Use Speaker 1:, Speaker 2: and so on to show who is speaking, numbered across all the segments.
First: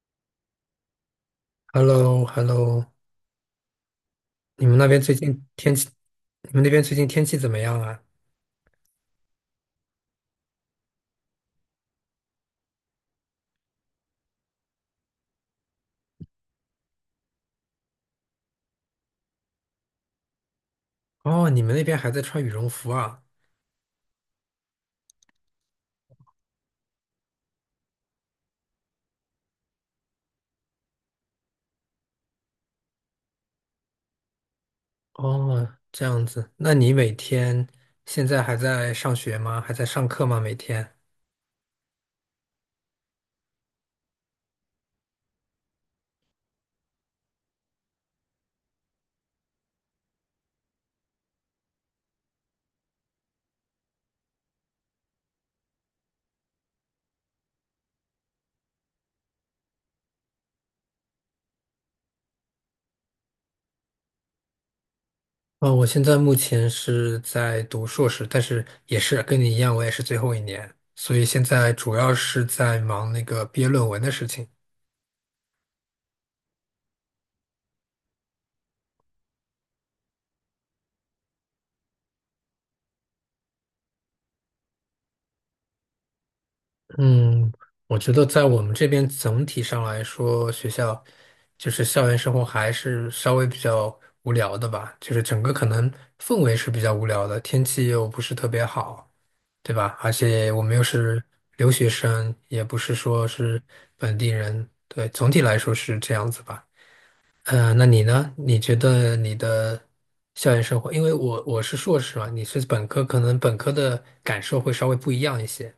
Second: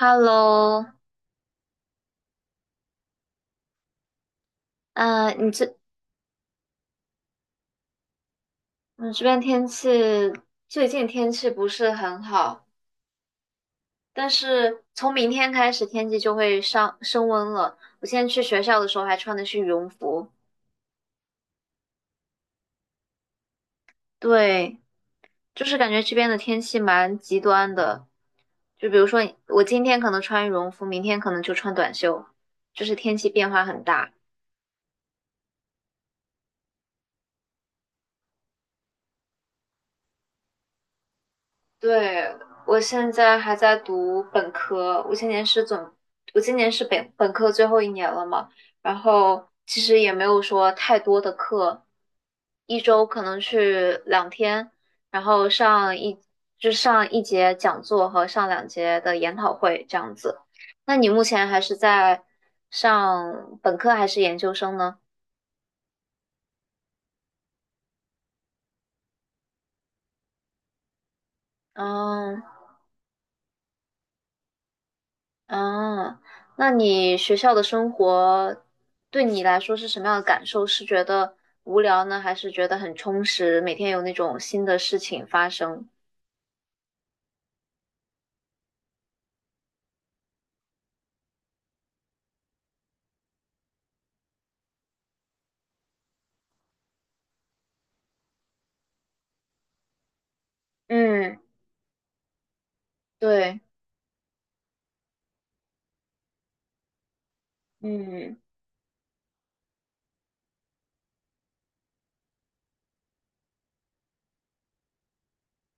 Speaker 1: Hello，
Speaker 2: h e l l o h e l l o 你们那边最
Speaker 1: 呃，
Speaker 2: 近
Speaker 1: 你
Speaker 2: 天
Speaker 1: 这
Speaker 2: 气，你们那边最近天气怎么样啊？
Speaker 1: 你这边最近天气不是很好，但是从明天开始天气就会上升温了。我现在去学校的时候还穿的是羽绒服。
Speaker 2: 哦，你们那边还在穿羽绒服啊？
Speaker 1: 对，就是感觉这边的天气蛮极端的，就比如说我今天可能穿羽绒服，明天可能就穿短袖，就是天气变化很大。
Speaker 2: 哦，这样子，那你每天现在还在上学吗？还在上课吗？每天？
Speaker 1: 对，我现在还在读本科，我今年是本科最后一年了嘛，然后其实也没有说太多的课，一周可能去两天，然后上一，就上一节讲座和上两节的研讨会这样子。那你目前还是在上本科还是研究生呢？
Speaker 2: 哦，我现在目前是在读硕士，但是也是跟你一样，我也是最后一年，所以现在主要是
Speaker 1: 嗯。
Speaker 2: 在忙那个毕业论文的事情。
Speaker 1: 啊，那你学校的生活对你来说是什么样的感受？是觉得无聊呢，还是觉得很充实？每天有那种新的事情发生？
Speaker 2: 嗯，我觉得在我们这边总体上来说，学校就是校园生活还是稍微比较无聊的吧，就是整个可能氛围是比较无聊的，天气又不是特别好，对吧？而且我们又是
Speaker 1: 嗯，
Speaker 2: 留学生，也不是说是
Speaker 1: 对，
Speaker 2: 本地人，对，总体来说是这样子吧。嗯，那你呢？
Speaker 1: 嗯。
Speaker 2: 你觉得你的校园生活，因为我是硕士嘛，你是本科，可能本科的感受会稍微不一样一些。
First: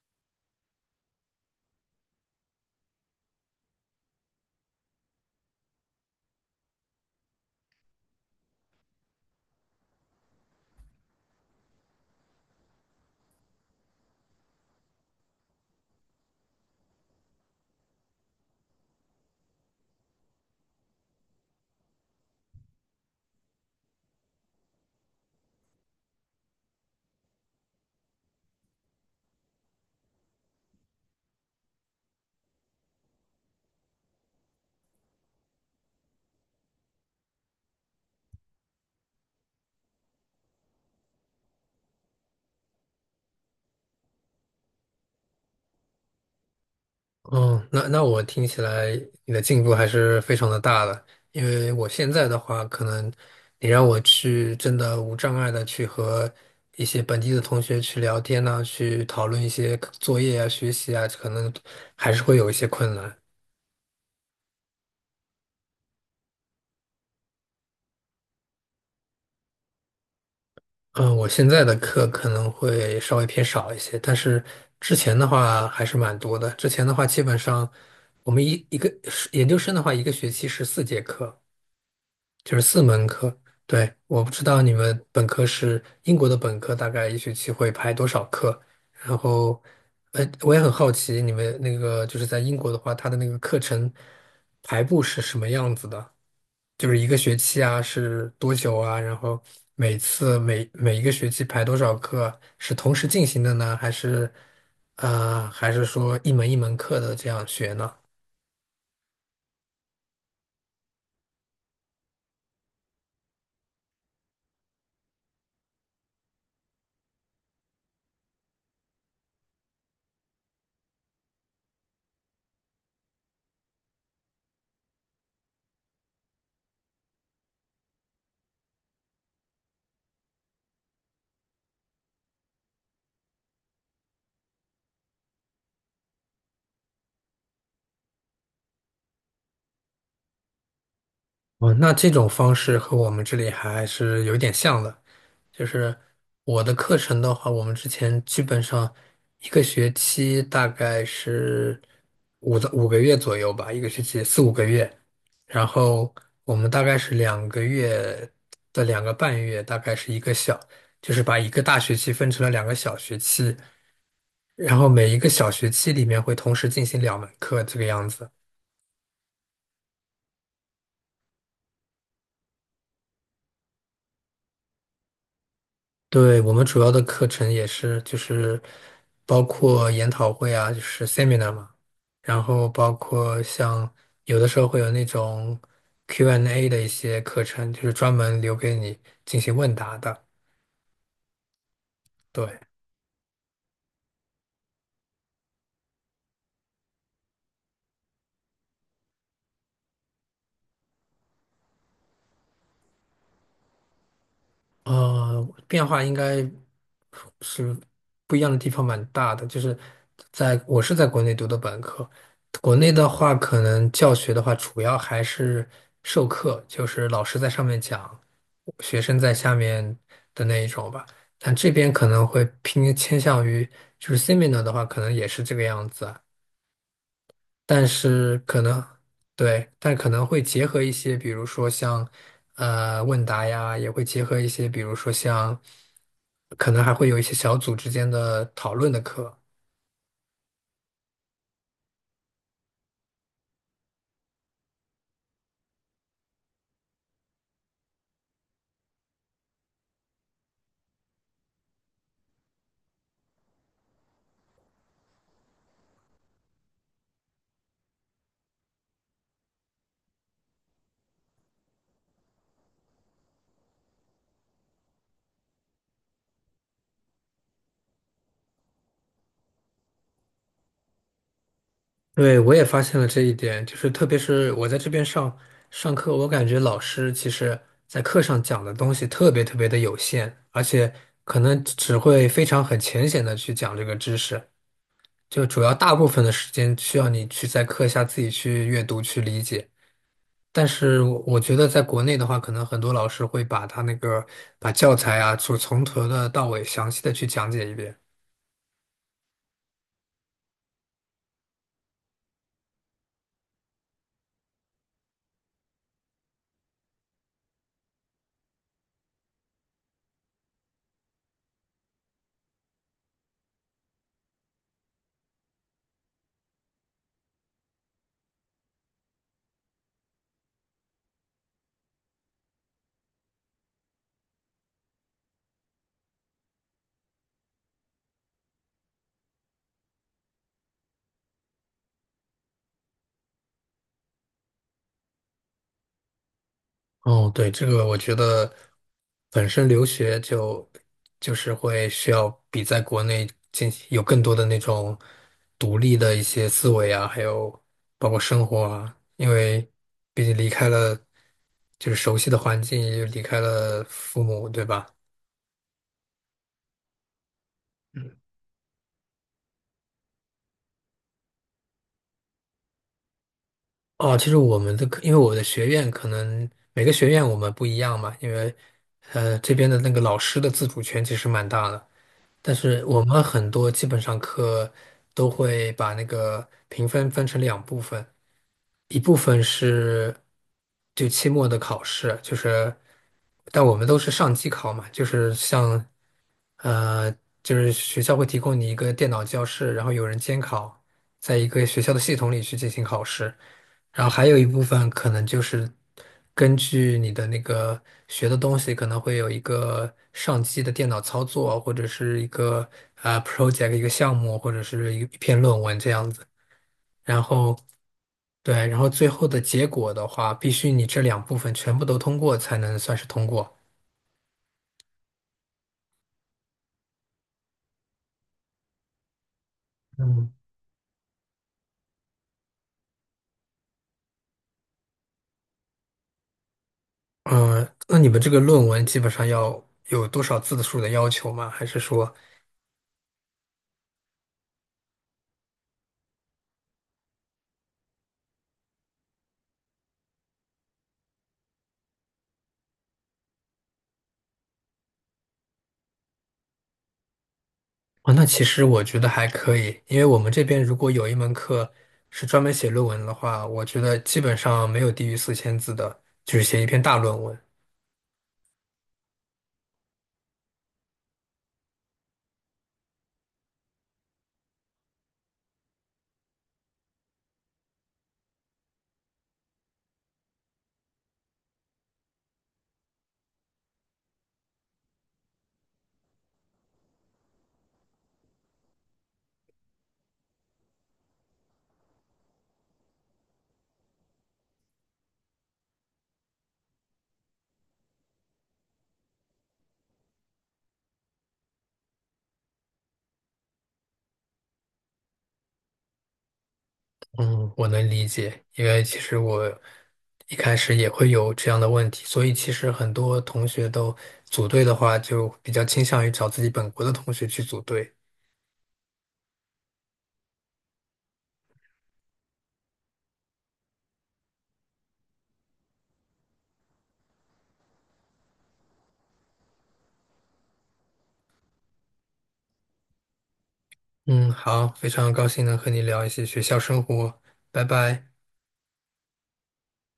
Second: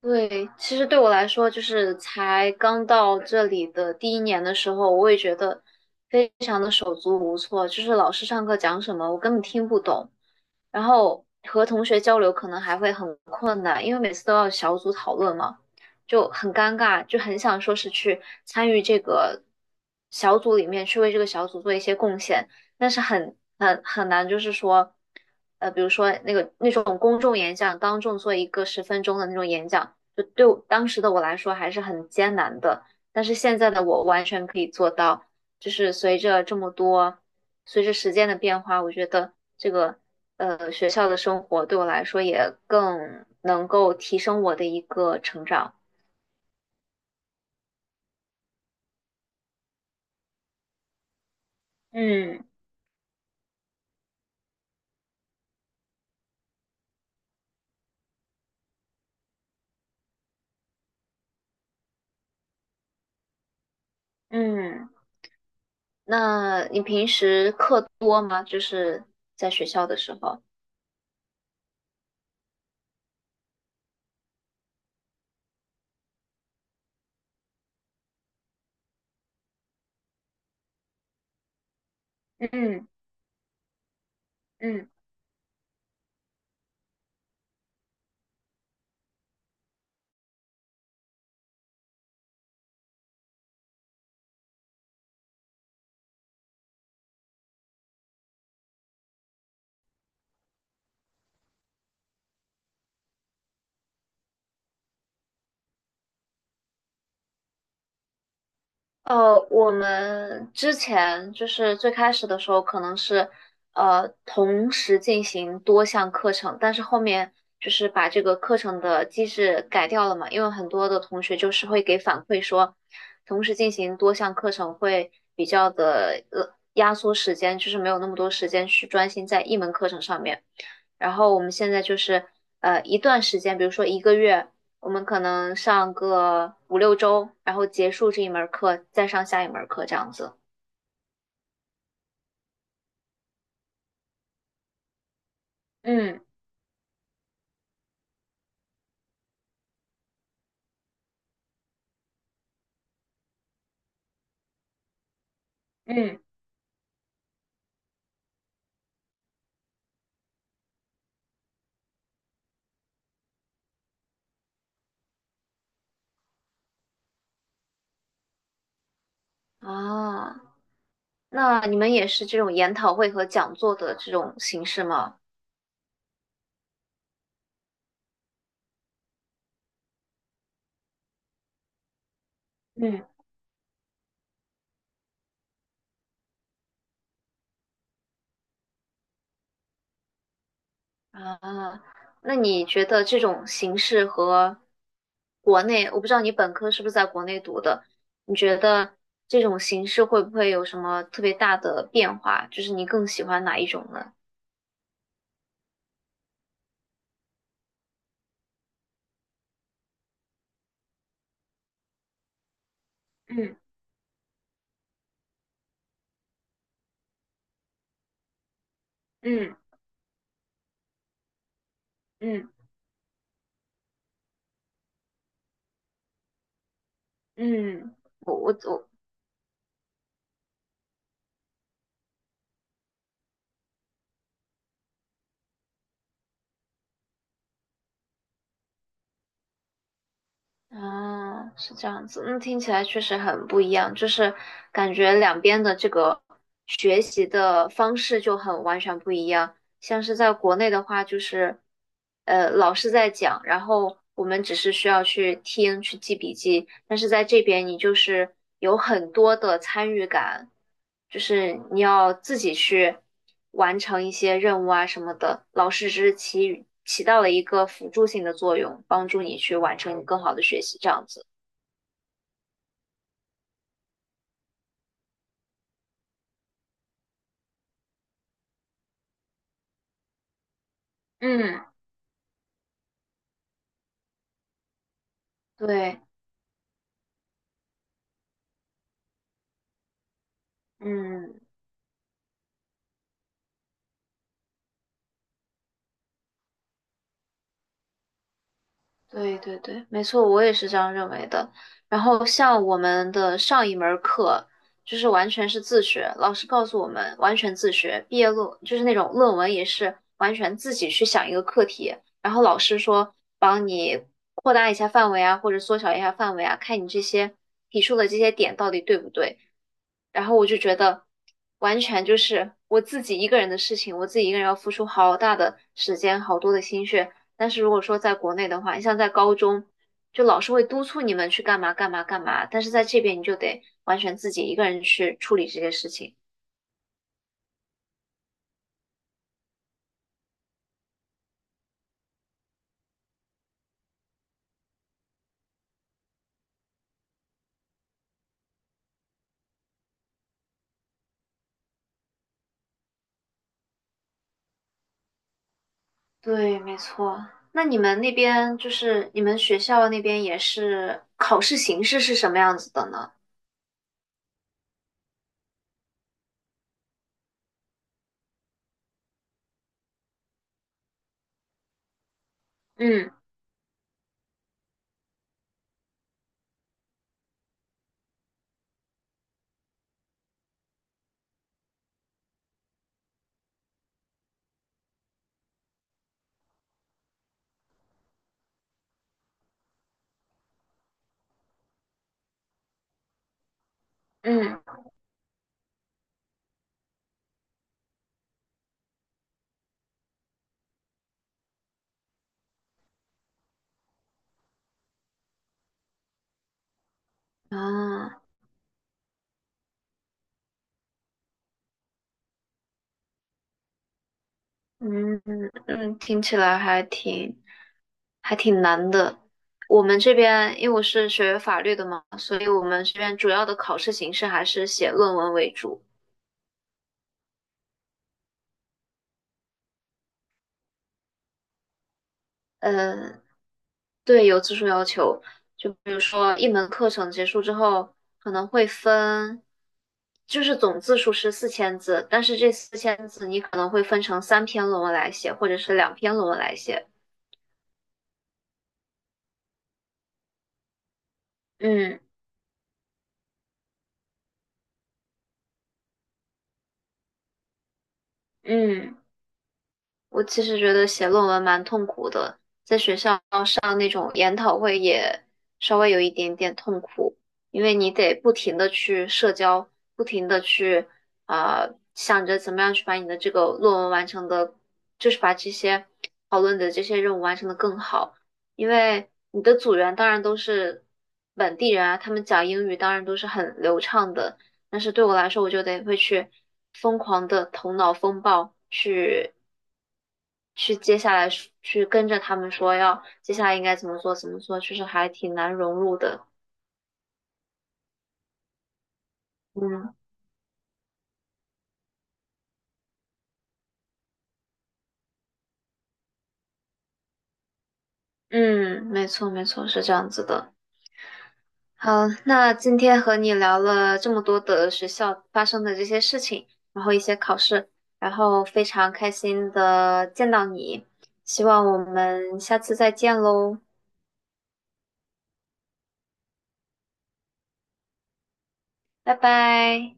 Speaker 1: 对，其实对我来说，就是才刚到这里的第一年的时候，我也觉得非常的手足无措，就是老师上课讲什么，我根本听不懂，然后和同学交流可能还会很困难，因为每次都要小组讨论嘛，就很尴尬，就很想说是去参与这个小组里面去为这个小组做一些贡献，但是很难，就是说，比如说那种公众演讲，当众做一个10分钟的那种演讲。就对我当时的我来说还是很艰难的。但是现在的我完全可以做到，就是随着这么多，随着时间的变化，我觉得这个学校的生活对我来说也更能够提升我的一个成长。
Speaker 2: 哦，那我听起来你的进步还是非常的大的，因为我现在的
Speaker 1: 嗯。
Speaker 2: 话，可能你让我去真的无障碍的去和一些本地的同学去聊天呐、去讨论一些作业啊、学习啊，可能还是会有一些困难。
Speaker 1: 嗯，那你平时课多吗？就是在学校的时候。
Speaker 2: 嗯，我现在的课可能会稍微偏少一些，但是之前的话还是蛮多的。之前的话，基本上我们一个研究生的话，一个学期14节课。就是四
Speaker 1: 嗯。
Speaker 2: 门课。对，我不知道你
Speaker 1: 嗯。
Speaker 2: 们本科是英国的本科，大概一学期会排多少课？然后，我也很好奇你们那个就是在英国的话，它的那个课程排布是什么样子的？就是一个学期啊，是多久啊？然后每次每一个学期排多少课？是同时进行的呢，还是说一门一门课的这样学呢？
Speaker 1: 我们之前就是最开始的时候，可能是同时进行多项课程，但是后面就是把这个课程的机制改掉了嘛，因为很多的同学就是会给反馈说，同时进行多项课程会比较的压缩时间，就是没有那么多时间去专心在一门课程上面。然后我们现在就是一段时间，比如说一个月。我们可能上个五六周，然后结束这一门课，再上下一门课这样子。
Speaker 2: 哦，那这种方式和我们这里还是有点像的，就是
Speaker 1: 嗯。
Speaker 2: 我的课程的话，我们之前基本上一个学期大概是五个月左右吧，一个学期4、5个月，然后
Speaker 1: 嗯，
Speaker 2: 我们大概是2个半月，大概是一个小，就是把一个大学期分成了2个小学期，然后每一个小学期里面会同时进行2门课这个样子。
Speaker 1: 啊，那你们也是这种研讨会和讲座的这种形式吗？
Speaker 2: 对，我们主要的课程也是就是包括研讨会啊，就是 seminar 嘛，然后包
Speaker 1: 嗯。
Speaker 2: 括像有的时候会有那种 Q&A 的一些课程，就是专门留给你进行问答的。
Speaker 1: 啊，那
Speaker 2: 对，
Speaker 1: 你觉得这种形式和国内，我不知道你本科是不是在国内读的，你觉得这种形式会不会有什么特别大的变化？就是你更喜欢哪一种呢？
Speaker 2: 呃，变化应该是不一样的地方蛮大的，就是在我是在国内读的本科，国内的话，
Speaker 1: 嗯。
Speaker 2: 可能教学的话，主要还是授课，就是老师在上面讲，学生在下
Speaker 1: 嗯。
Speaker 2: 面的那一种吧。但这边可能会
Speaker 1: 嗯。
Speaker 2: 偏倾向于，就是 seminar 的话，可能也是这个样子啊。但
Speaker 1: 嗯，我
Speaker 2: 是
Speaker 1: 我
Speaker 2: 可能
Speaker 1: 我
Speaker 2: 对，但可能会结合一些，比如说像问答呀，也会结合一些，比如说像。可能还会有一些小组之间的讨论的课。
Speaker 1: 啊，是这样子，那听起来确实很不一样，就是感觉两边的这个学习的方式就很完全不一样。像是在国内的话，就是老师在讲，然后我们只是需要去听去记笔记，但是在这边你就是有很多的参与感，就是你要自己去完成一些任务啊什么的，老师只是起到了一个辅助性的作用，帮助你去完成你更好的学习，这样子。
Speaker 2: 对，我也发现了这一点，就是特别是我在这边上课，我感觉老师其实在课上讲的东西特别特别的有限，而且可能
Speaker 1: 嗯，
Speaker 2: 只会非常很浅显的去讲这个知识，就主要大
Speaker 1: 对，
Speaker 2: 部分的时间需要你去在课下自己去阅读去理解。但是我
Speaker 1: 嗯，
Speaker 2: 觉得在国内的话，可能很多老师会把他那个把教材啊，就从头的到尾详细的去讲解一遍。
Speaker 1: 对对对，没错，我也是这样认为的。然后像我们的上一门儿课，就是完全是自学，老师告诉我们完全自学，毕业论就是那种论文也是完全自己去想一个课题，然后老师说帮你扩大一下范围啊，或者缩小一下范围啊，看你这些提出的这些点到底对不对。然后我就觉得完全就是我自己一个人的事情，我自己一个人要付出好大的时间，好多的心血。但是如果说在国内的话，你像在高中，就老师会督促你们去干嘛干嘛干嘛，但是在这边你就得完全自己一个人去处理这些事情。
Speaker 2: 哦，对，这个我觉得本身留学就是会需要比在国内进行有更多的那种独立的一些思维啊，还有包括生活啊，因为毕竟离开了就是熟悉的环境，也就离开了父母，对吧？
Speaker 1: 对，没错。那你们那边就是你们学校那边也是考试形式是什么样子的呢？
Speaker 2: 哦，其实我们的课，因为我的学院可能每个学院我们不一样嘛，因为这边的那个老师的自主权其实蛮大的。但是我
Speaker 1: 嗯。
Speaker 2: 们很多基本上课都会把那个评分分成两部分，一部分是就期末的考试，就是但我们都是上机考嘛，就是呃，就是学校会提供你一个电脑教室，然后有人监考，在一个学校的系统里去进行考试。然后还有一部
Speaker 1: 嗯。
Speaker 2: 分可能就是根据你的那个学的东西，可能会有一个上机的电脑操作，或者是一个 project 一个项目，或者是一篇论文这样子。然后
Speaker 1: 啊。
Speaker 2: 对，然后最后的结果的话，必须你这两部分全部都通过才能算是通过。
Speaker 1: 嗯。嗯，听起来还挺难的。我们这
Speaker 2: 嗯，
Speaker 1: 边因为我是学法律的嘛，所以我们这边主要的考试形式还是写论文为主。
Speaker 2: 嗯，那你们这个论文基本上要有多少字数的要求吗？还是说？
Speaker 1: 嗯，对，有字数要求，比如说一门课程结束之后，可能会分，就是总字数是四千字，但是这4000字你可能会分成三篇论文来写，或者是两篇论文来写。
Speaker 2: 啊，那其实我觉得还可以，因为我们这边如果有一门课
Speaker 1: 嗯。
Speaker 2: 是专门写论文的话，我觉得基本上没有低于4,000字的，就是写一篇大论文。
Speaker 1: 嗯。我其实觉得写论文蛮痛苦的，在学校上那种研讨会也稍微有一点点痛苦，因为你得不停的去社交，不停的去想着怎么样去把你的这个论文完成的，就是把这些讨论的这些任务完成的更好。因为你的组员当然都是本地人啊，他们讲英语当然都是很流畅的，但是对我来说，我就得会去疯狂的头脑风暴去去接下来去跟着他们说要接下来应该怎么做怎么做，就是还挺难融入的。
Speaker 2: 嗯，我能理解，因为其实我
Speaker 1: 嗯。
Speaker 2: 一开始也会有这样的问题，所以其实很多同学都组队的话，就比较倾向于找自己本国的同学去组队。
Speaker 1: 嗯，没错，是这样子的。好，那今天和你聊了这么多的学校发生的这些事情，然后一些考试，然后非常开心的见到你，希望我们下次再见喽，
Speaker 2: 嗯，好，非常高兴能和你聊一些学校生活，拜拜。
Speaker 1: 拜拜。